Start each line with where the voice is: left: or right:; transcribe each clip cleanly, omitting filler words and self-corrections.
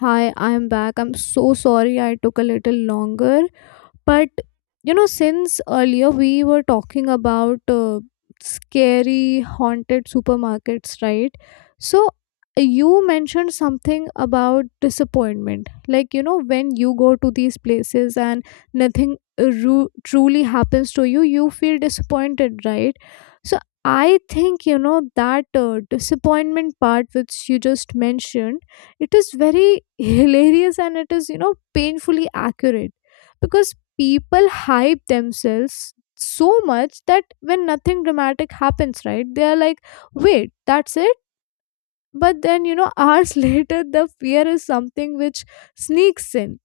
left: Hi, I'm back. I'm so sorry I took a little longer. But you know, since earlier we were talking about scary haunted supermarkets, right? So you mentioned something about disappointment. Like, you know, when you go to these places and nothing truly happens to you, you feel disappointed, right? So I think, you know, that disappointment part which you just mentioned, it is very hilarious and it is, you know, painfully accurate because people hype themselves so much that when nothing dramatic happens, right, they are like, wait, that's it? But then, you know, hours later, the fear is something which sneaks in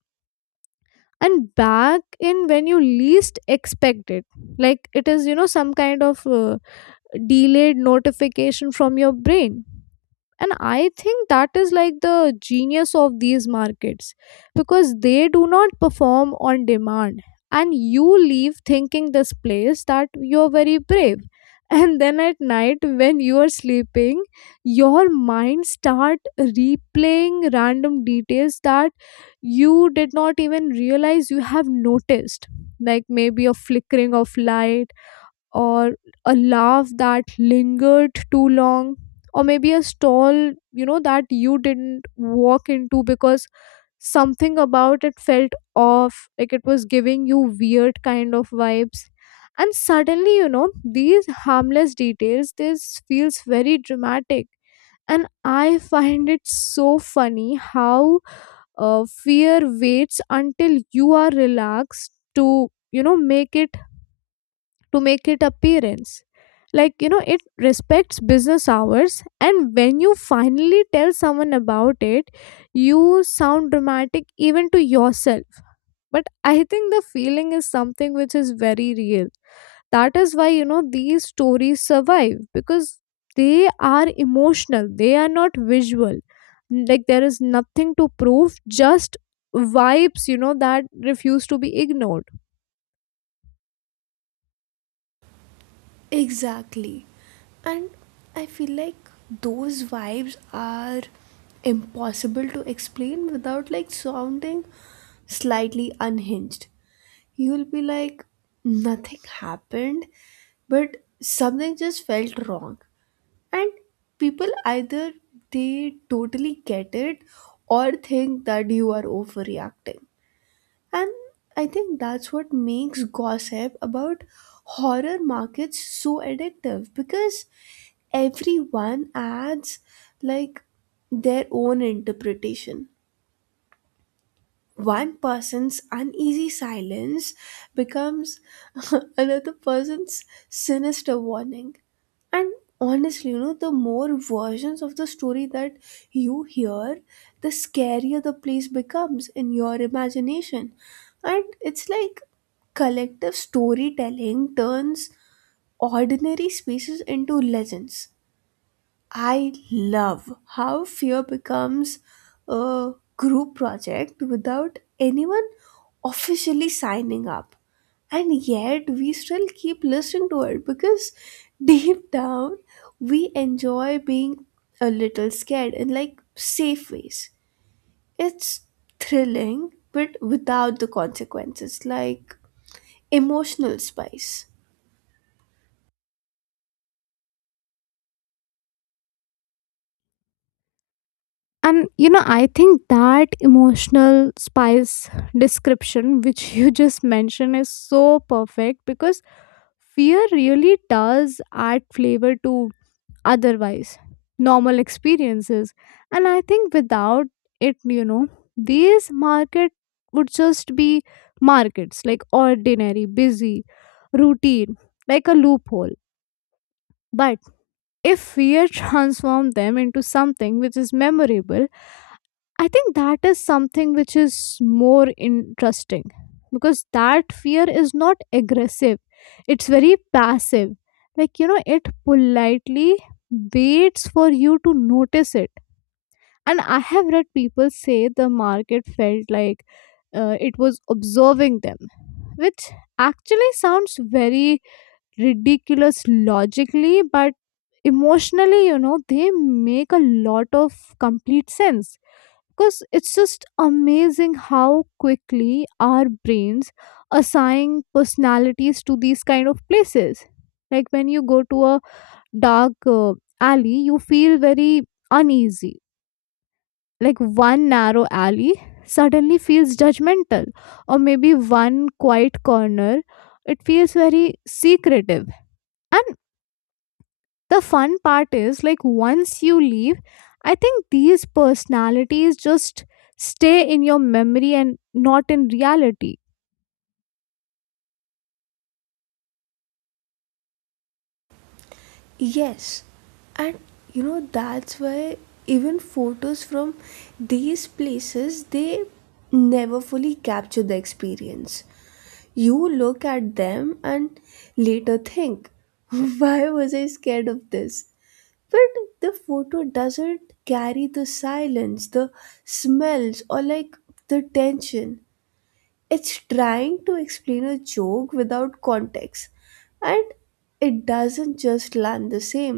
left: and back in when you least expect it. Like it is, you know, some kind of delayed notification from your brain, and I think that is like the genius of these markets because they do not perform on demand, and you leave thinking this place that you're very brave. And then at night when you are sleeping, your mind start replaying random details that you did not even realize you have noticed, like maybe a flickering of light, or a laugh that lingered too long, or maybe a stall, you know, that you didn't walk into because something about it felt off, like it was giving you weird kind of vibes. And suddenly, you know, these harmless details this feels very dramatic. And I find it so funny how fear waits until you are relaxed to make it appearance. Like, you know, it respects business hours, and when you finally tell someone about it, you sound dramatic even to yourself. But I think the feeling is something which is very real. That is why, you know, these stories survive because they are emotional, they are not visual. Like there is nothing to prove, just vibes, you know, that refuse to be ignored.
right: Exactly. And I feel like those vibes are impossible to explain without like sounding slightly unhinged. You'll be like, nothing happened, but something just felt wrong. And people either they totally get it or think that you are overreacting. And I think that's what makes gossip about horror markets so addictive because everyone adds like their own interpretation, one person's uneasy silence becomes another person's sinister warning. And honestly, you know, the more versions of the story that you hear, the scarier the place becomes in your imagination. And it's like collective storytelling turns ordinary spaces into legends. I love how fear becomes a group project without anyone officially signing up. And yet, we still keep listening to it because deep down, we enjoy being a little scared in like safe ways. It's thrilling, but without the consequences, like emotional spice.
left: And you know, I think that emotional spice description, which you just mentioned, is so perfect because fear really does add flavor to otherwise normal experiences. And I think without it, you know, these market would just be markets, like ordinary, busy, routine, like a loophole. But if fear transformed them into something which is memorable, I think that is something which is more interesting because that fear is not aggressive, it's very passive. Like, you know, it politely waits for you to notice it. And I have read people say the market felt like it was observing them, which actually sounds very ridiculous logically, but emotionally, you know, they make a lot of complete sense because it's just amazing how quickly our brains assign personalities to these kind of places. Like when you go to a dark alley, you feel very uneasy. Like one narrow alley suddenly feels judgmental, or maybe one quiet corner, it feels very secretive. And the fun part is, like, once you leave, I think these personalities just stay in your memory and not in reality.
right: Yes, and you know that's why even photos from these places, they never fully capture the experience. You look at them and later think, why was I scared of this? But the photo doesn't carry the silence, the smells, or like the tension. It's trying to explain a joke without context, and it doesn't just land the same.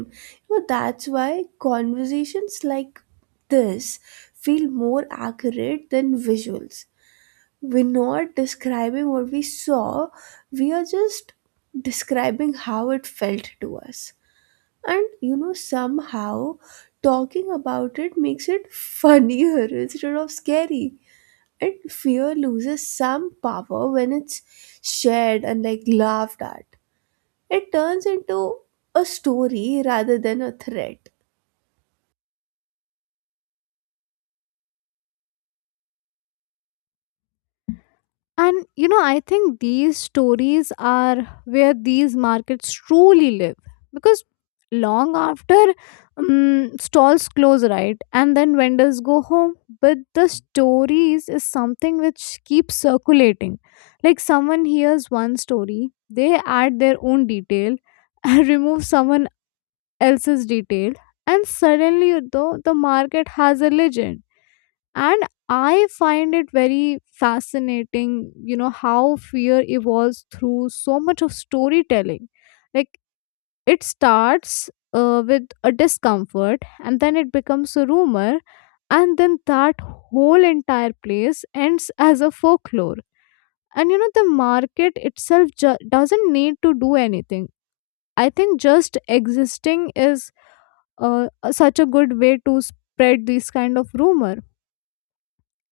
right: You know, that's why conversations like this feel more accurate than visuals. We're not describing what we saw, we are just describing how it felt to us. And you know, somehow talking about it makes it funnier instead of scary. And fear loses some power when it's shared and like laughed at. It turns into a story rather than a threat.
left: And you know, I think these stories are where these markets truly live because long after stalls close, right, and then vendors go home, but the stories is something which keeps circulating. Like someone hears one story, they add their own detail and remove someone else's detail, and suddenly though the market has a legend. And I find it very fascinating, you know, how fear evolves through so much of storytelling. Like it starts with a discomfort, and then it becomes a rumor, and then that whole entire place ends as a folklore. And you know, the market itself doesn't need to do anything. I think just existing is such a good way to spread this kind of rumor.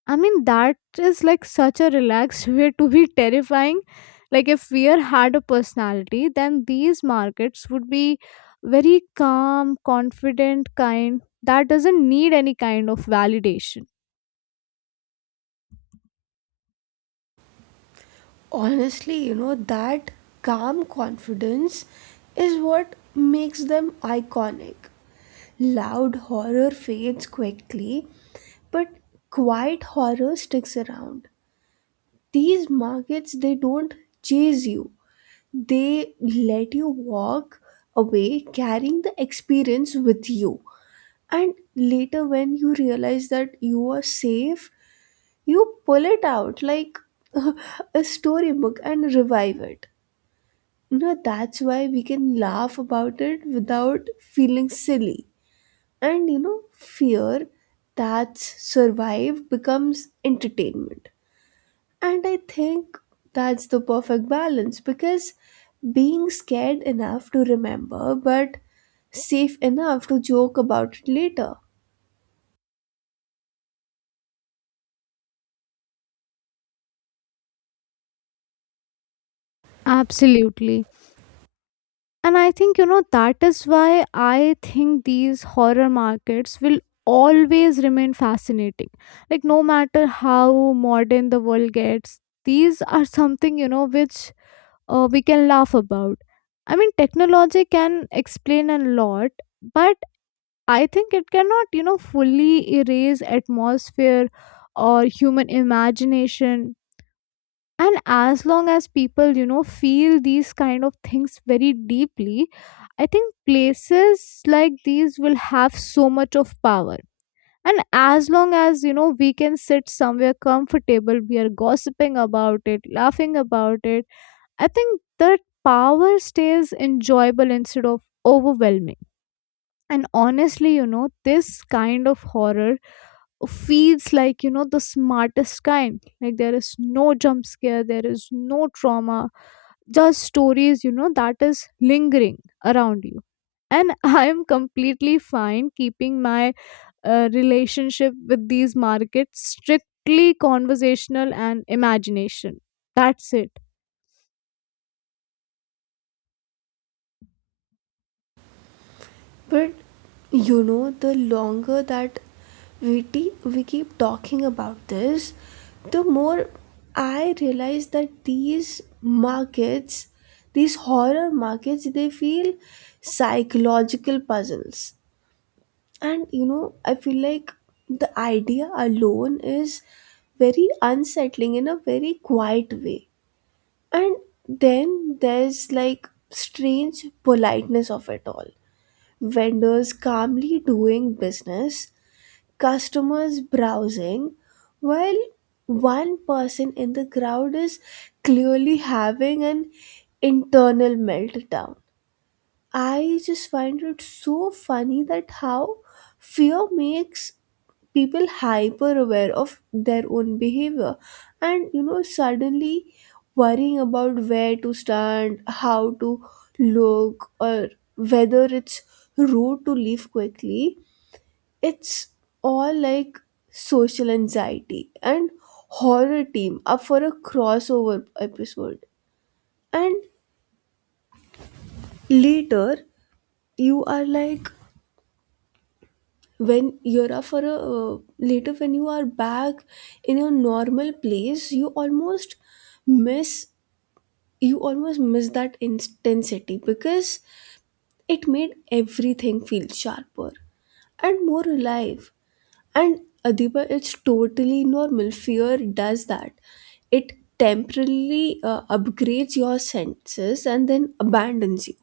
left: I mean, that is like such a relaxed way to be terrifying. Like, if fear had a personality, then these markets would be very calm, confident, kind that doesn't need any kind of validation.
right: Honestly, you know, that calm confidence is what makes them iconic. Loud horror fades quickly, but quiet horror sticks around. These markets, they don't chase you, they let you walk away carrying the experience with you. And later, when you realize that you are safe, you pull it out like a storybook and revive it. You know, that's why we can laugh about it without feeling silly. And you know, fear that's survived becomes entertainment. And I think that's the perfect balance, because being scared enough to remember but safe enough to joke about it later.
left: Absolutely. And I think, you know, that is why I think these horror markets will always remain fascinating. Like, no matter how modern the world gets, these are something, you know, which we can laugh about. I mean, technology can explain a lot, but I think it cannot, you know, fully erase atmosphere or human imagination. And as long as people, you know, feel these kind of things very deeply, I think places like these will have so much of power. And as long as, you know, we can sit somewhere comfortable, we are gossiping about it, laughing about it, I think that power stays enjoyable instead of overwhelming. And honestly, you know, this kind of horror feels like, you know, the smartest kind. Like there is no jump scare, there is no trauma, just stories, you know, that is lingering around you. And I am completely fine keeping my relationship with these markets strictly conversational and imagination. That's it.
right: But you know, the longer that we keep talking about this, the more I realize that these markets, these horror markets, they feel psychological puzzles. And you know, I feel like the idea alone is very unsettling in a very quiet way. And then there's like strange politeness of it all. Vendors calmly doing business, customers browsing, while one person in the crowd is clearly having an internal meltdown. I just find it so funny that how fear makes people hyper aware of their own behavior. And you know, suddenly worrying about where to stand, how to look, or whether it's rude to leave quickly. It's all like social anxiety and horror team up for a crossover episode. And later, you are like, when you're a for a later when you are back in your normal place, you almost miss, you almost miss that intensity because it made everything feel sharper and more alive. And Adiba, it's totally normal, fear does that. It temporarily upgrades your senses and then abandons you.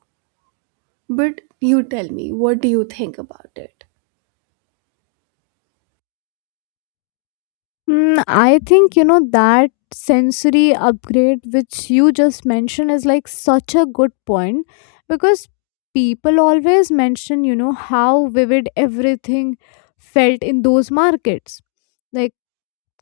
right: But you tell me, what do you think about it?
left: Mm, I think you know that sensory upgrade which you just mentioned is like such a good point because people always mention, you know, how vivid everything felt in those markets. Like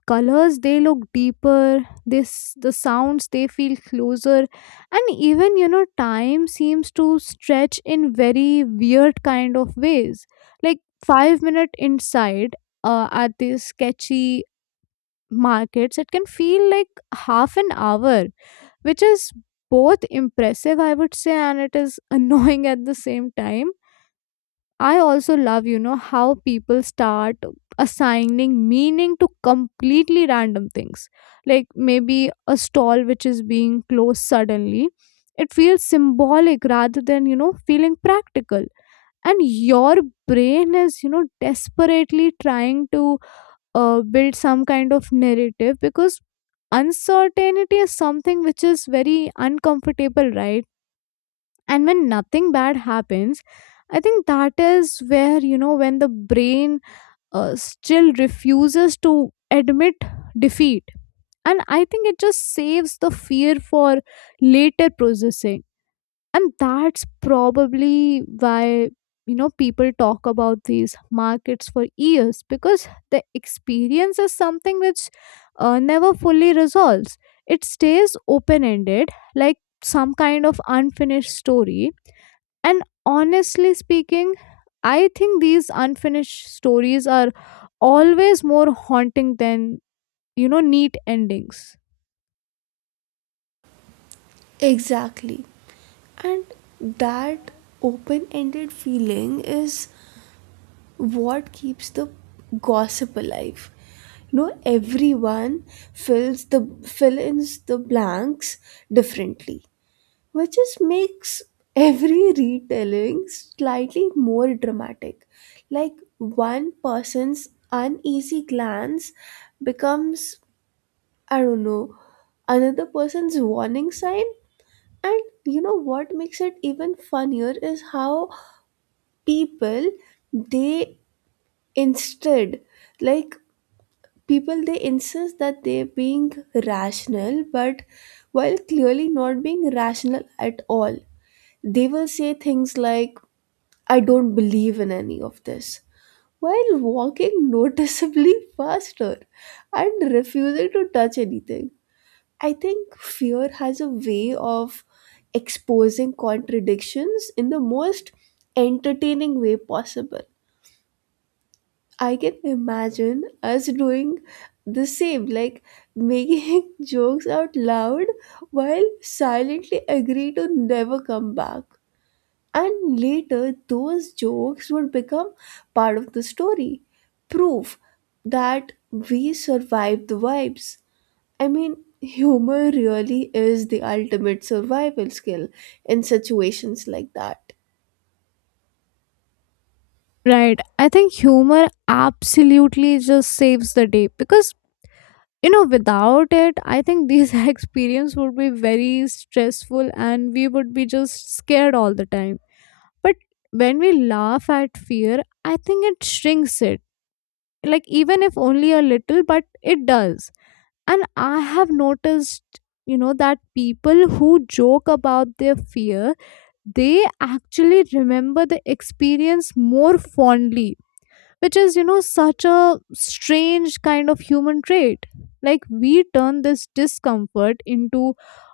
left: colors, they look deeper, this the sounds they feel closer, and even, you know, time seems to stretch in very weird kind of ways. Like 5-minute inside at this sketchy markets, it can feel like half an hour, which is both impressive, I would say, and it is annoying at the same time. I also love, you know, how people start assigning meaning to completely random things. Like maybe a stall which is being closed suddenly. It feels symbolic rather than, you know, feeling practical. And your brain is, you know, desperately trying to build some kind of narrative because uncertainty is something which is very uncomfortable, right? And when nothing bad happens, I think that is where, you know, when the brain still refuses to admit defeat. And I think it just saves the fear for later processing, and that's probably why, you know, people talk about these markets for years because the experience is something which never fully resolves. It stays open ended, like some kind of unfinished story. And honestly speaking, I think these unfinished stories are always more haunting than, you know, neat endings.
right: Exactly. And that open ended feeling is what keeps the gossip alive. You know, everyone fill ins the blanks differently, which just makes every retelling slightly more dramatic. Like one person's uneasy glance becomes, I don't know, another person's warning sign. And you know what makes it even funnier is how people they instead like people, they insist that they're being rational but while clearly not being rational at all. They will say things like, I don't believe in any of this, while walking noticeably faster and refusing to touch anything. I think fear has a way of exposing contradictions in the most entertaining way possible. I can imagine us doing the same, like making jokes out loud while silently agree to never come back. And later, those jokes would become part of the story, proof that we survived the vibes. I mean, humor really is the ultimate survival skill in situations like that.
left: Right. I think humor absolutely just saves the day because, you know, without it I think these experience would be very stressful and we would be just scared all the time. But when we laugh at fear, I think it shrinks it, like even if only a little, but it does. And I have noticed, you know, that people who joke about their fear, they actually remember the experience more fondly, which is, you know, such a strange kind of human trait. Like we turn this discomfort into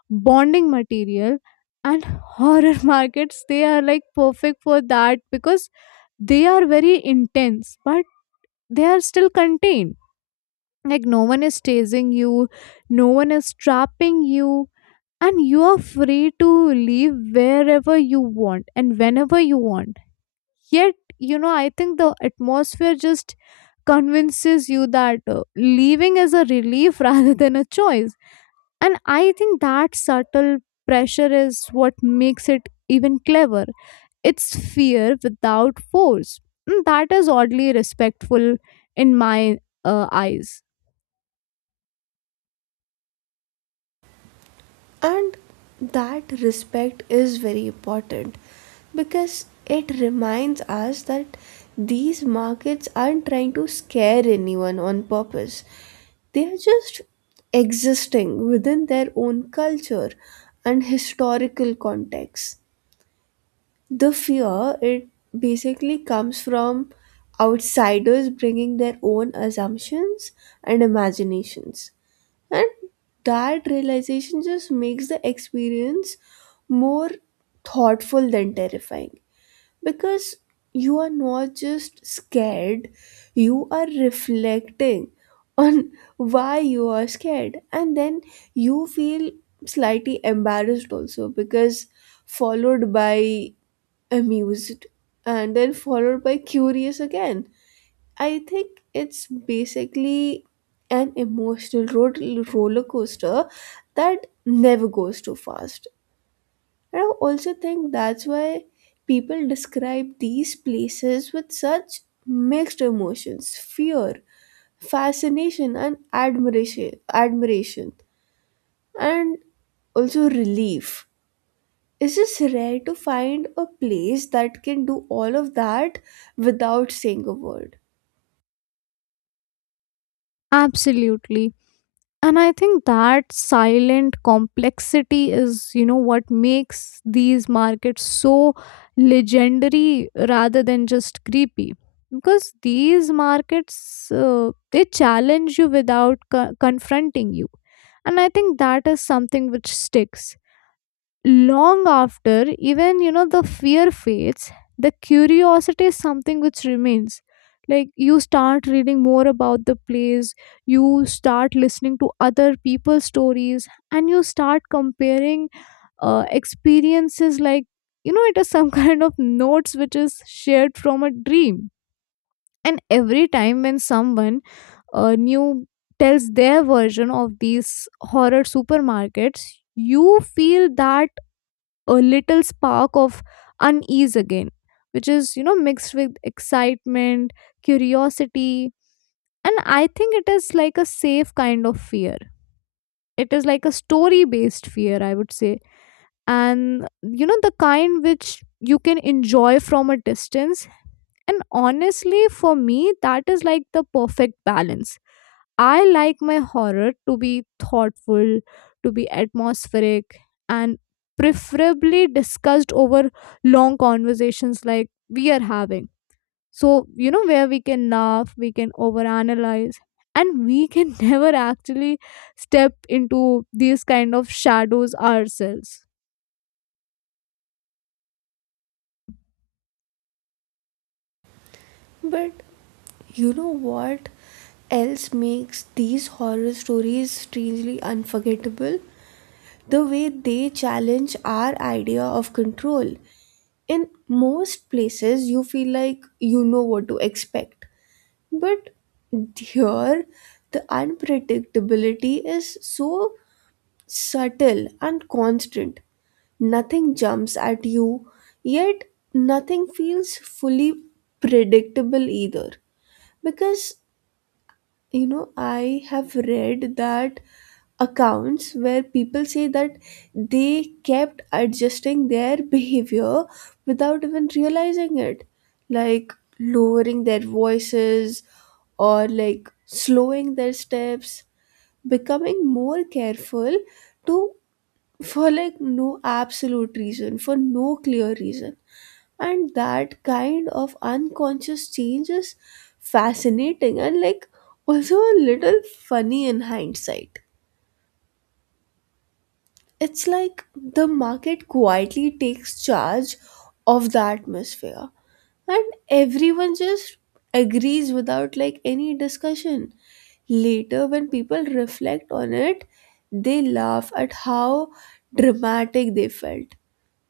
left: bonding material, and horror markets, they are like perfect for that because they are very intense, but they are still contained. Like no one is chasing you, no one is trapping you, and you are free to leave wherever you want and whenever you want. Yet, you know, I think the atmosphere just convinces you that leaving is a relief rather than a choice. And I think that subtle pressure is what makes it even clever. It's fear without force. And that is oddly respectful in my eyes.
right: And that respect is very important because it reminds us that these markets aren't trying to scare anyone on purpose. They are just existing within their own culture and historical context. The fear, it basically comes from outsiders bringing their own assumptions and imaginations. And that realization just makes the experience more thoughtful than terrifying, because you are not just scared, you are reflecting on why you are scared. And then you feel slightly embarrassed also, because followed by amused and then followed by curious again. I think it's basically an emotional road roller coaster that never goes too fast. And I also think that's why people describe these places with such mixed emotions: fear, fascination and admiration, and also relief. It's just rare to find a place that can do all of that without saying a word.
left: Absolutely. And I think that silent complexity is, you know, what makes these markets so legendary rather than just creepy. Because these markets, they challenge you without co- confronting you. And I think that is something which sticks long after. Even, you know, the fear fades, the curiosity is something which remains. Like you start reading more about the place, you start listening to other people's stories, and you start comparing experiences, like, you know, it is some kind of notes which is shared from a dream. And every time when someone new tells their version of these horror supermarkets, you feel that a little spark of unease again, which is, you know, mixed with excitement, curiosity, and I think it is like a safe kind of fear. It is like a story based fear, I would say. And, you know, the kind which you can enjoy from a distance, and honestly, for me, that is like the perfect balance. I like my horror to be thoughtful, to be atmospheric, and preferably discussed over long conversations like we are having. So, you know, where we can laugh, we can overanalyze, and we can never actually step into these kind of shadows ourselves.
right: But you know what else makes these horror stories strangely unforgettable? The way they challenge our idea of control. In most places, you feel like you know what to expect. But here, the unpredictability is so subtle and constant. Nothing jumps at you, yet nothing feels fully predictable either. Because, you know, I have read that accounts where people say that they kept adjusting their behavior without even realizing it, like lowering their voices or like slowing their steps, becoming more careful to, for no clear reason. And that kind of unconscious change is fascinating and like also a little funny in hindsight. It's like the market quietly takes charge of the atmosphere and everyone just agrees without like any discussion. Later, when people reflect on it, they laugh at how dramatic they felt.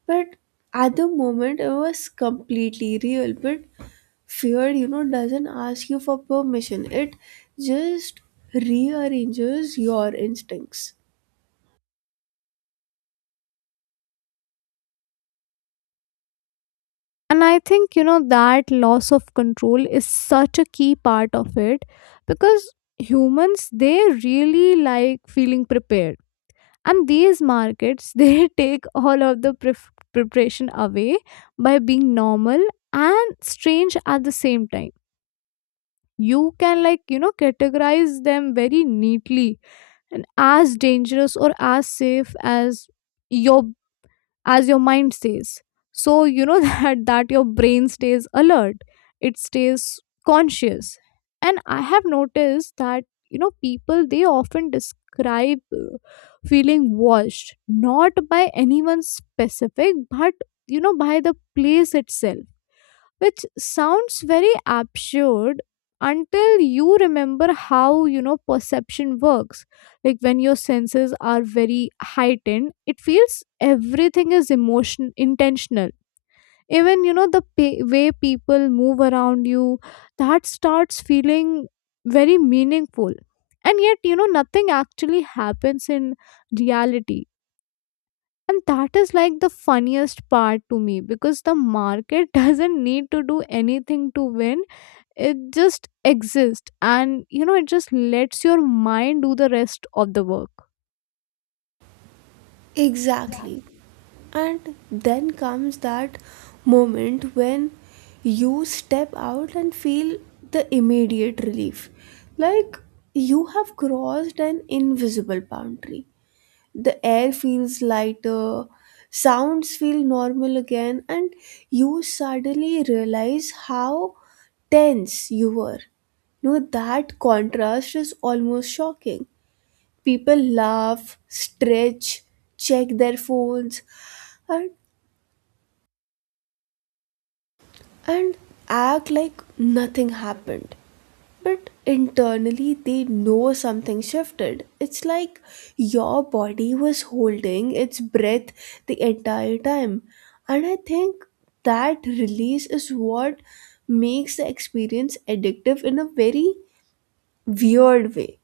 right: But at the moment, it was completely real. But fear, you know, doesn't ask you for permission, it just rearranges your instincts.
left: And I think, you know, that loss of control is such a key part of it, because humans, they really like feeling prepared, and these markets they take all of the preparation away by being normal and strange at the same time. You can, like, you know, categorize them very neatly and as dangerous or as safe your as your mind stays. So, you know, that your brain stays alert, it stays conscious. And I have noticed that, you know, people, they often describe feeling washed, not by anyone specific, but, you know, by the place itself, which sounds very absurd until you remember how, you know, perception works. Like, when your senses are very heightened, it feels everything is emotion intentional. Even, you know, the way people move around you, that starts feeling very meaningful. And yet, you know, nothing actually happens in reality. And that is like the funniest part to me, because the market doesn't need to do anything to win. It just exists, and, you know, it just lets your mind do the rest of the work.
right: Exactly. And then comes that moment when you step out and feel the immediate relief. Like you have crossed an invisible boundary. The air feels lighter, sounds feel normal again, and you suddenly realize how tense you were. No, that contrast is almost shocking. People laugh, stretch, check their phones, and and act like nothing happened. But internally, they know something shifted. It's like your body was holding its breath the entire time. And I think that release is what makes the experience addictive in a very weird way.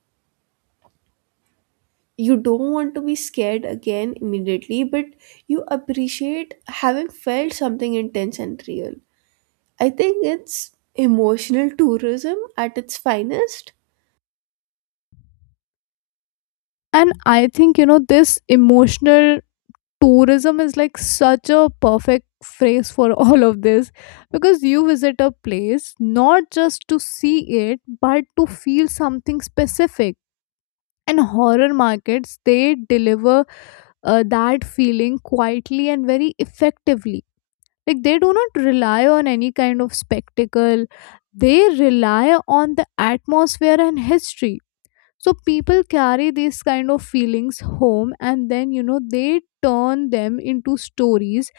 right: You don't want to be scared again immediately, but you appreciate having felt something intense and real. I think it's emotional tourism at its finest.
left: And I think, you know, this emotional tourism is like such a perfect phrase for all of this, because you visit a place not just to see it but to feel something specific. And horror markets, they deliver that feeling quietly and very effectively. Like, they do not rely on any kind of spectacle, they rely on the atmosphere and history. So people carry these kind of feelings home, and then, you know, they turn them into stories,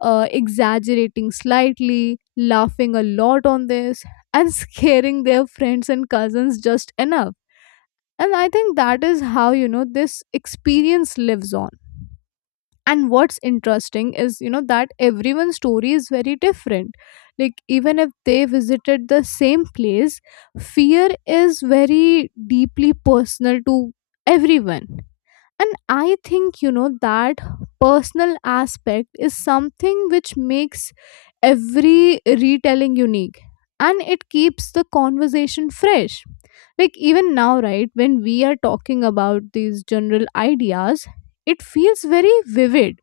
left: exaggerating slightly, laughing a lot on this, and scaring their friends and cousins just enough. And I think that is how, you know, this experience lives on. And what's interesting is, you know, that everyone's story is very different. Like, even if they visited the same place, fear is very deeply personal to everyone. And I think, you know, that personal aspect is something which makes every retelling unique, and it keeps the conversation fresh. Like, even now, right, when we are talking about these general ideas, it feels very vivid.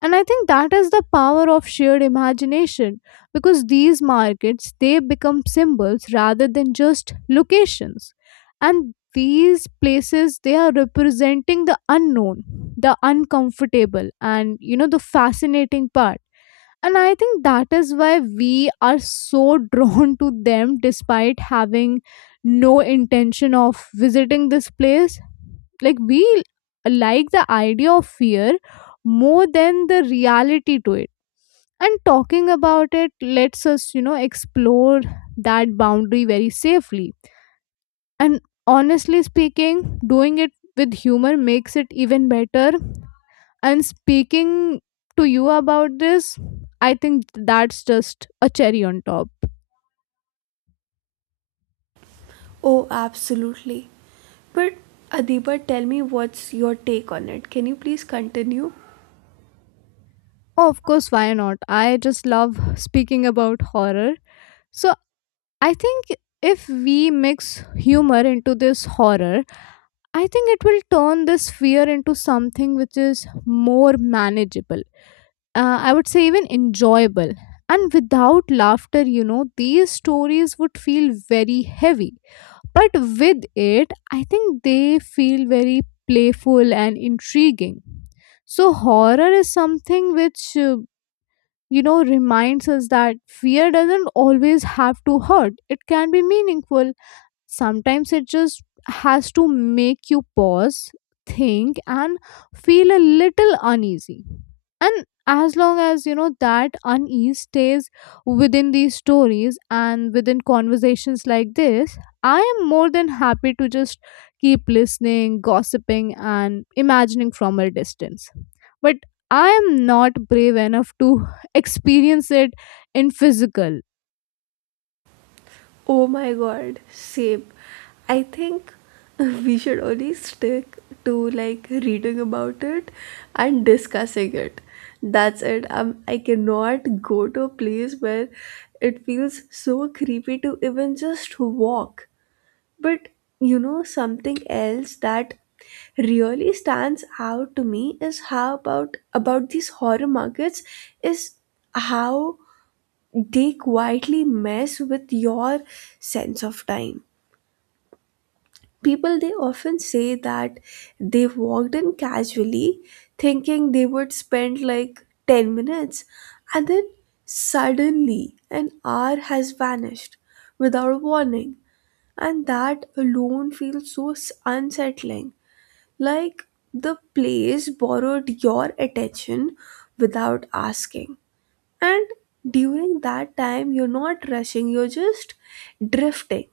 left: And I think that is the power of shared imagination, because these markets, they become symbols rather than just locations. And these places, they are representing the unknown, the uncomfortable, and, you know, the fascinating part. And I think that is why we are so drawn to them despite having no intention of visiting this place. Like, we like the idea of fear more than the reality to it, and talking about it lets us, you know, explore that boundary very safely. And honestly speaking, doing it with humor makes it even better. And speaking to you about this, I think that's just a cherry on top.
right: Oh, absolutely. But Adiba, tell me what's your take on it. Can you please continue?
left: Oh, of course, why not? I just love speaking about horror. So I think if we mix humor into this horror, I think it will turn this fear into something which is more manageable. I would say even enjoyable. And without laughter, you know, these stories would feel very heavy. But with it, I think they feel very playful and intriguing. So, horror is something which, you know, reminds us that fear doesn't always have to hurt, it can be meaningful. Sometimes it just has to make you pause, think, and feel a little uneasy. And as long as you know that unease stays within these stories and within conversations like this, I am more than happy to just keep listening, gossiping, and imagining from a distance. But I am not brave enough to experience it in physical.
right: Oh my god, same. I think we should only stick to like reading about it and discussing it. That's it. I cannot go to a place where it feels so creepy to even just walk. But you know, something else that really stands out to me is how about these horror markets is how they quietly mess with your sense of time. People, they often say that they walked in casually thinking they would spend like 10 minutes, and then suddenly an hour has vanished without warning. And that alone feels so unsettling, like the place borrowed your attention without asking. And during that time, you're not rushing, you're just drifting,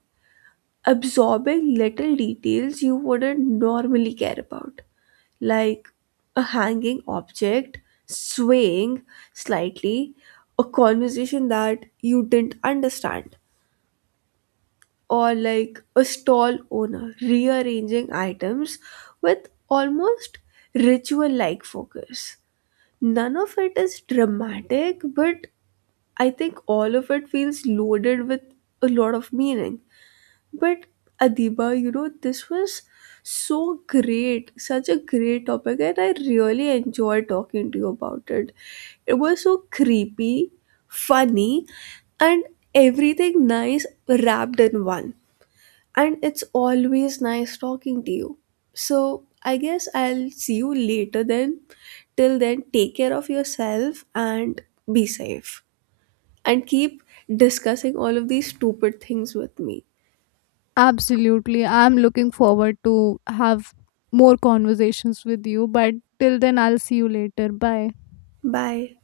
right: absorbing little details you wouldn't normally care about, like a hanging object swaying slightly, a conversation that you didn't understand, or like a stall owner rearranging items with almost ritual like focus. None of it is dramatic, but I think all of it feels loaded with a lot of meaning. But Adiba, you know, this was so great, such a great topic, and I really enjoyed talking to you about it. It was so creepy, funny, and everything nice wrapped in one. And it's always nice talking to you. So I guess I'll see you later then. Till then, take care of yourself and be safe. And keep discussing all of these stupid things with me.
left: Absolutely. I'm looking forward to have more conversations with you, but till then I'll see you later. Bye.
right: Bye.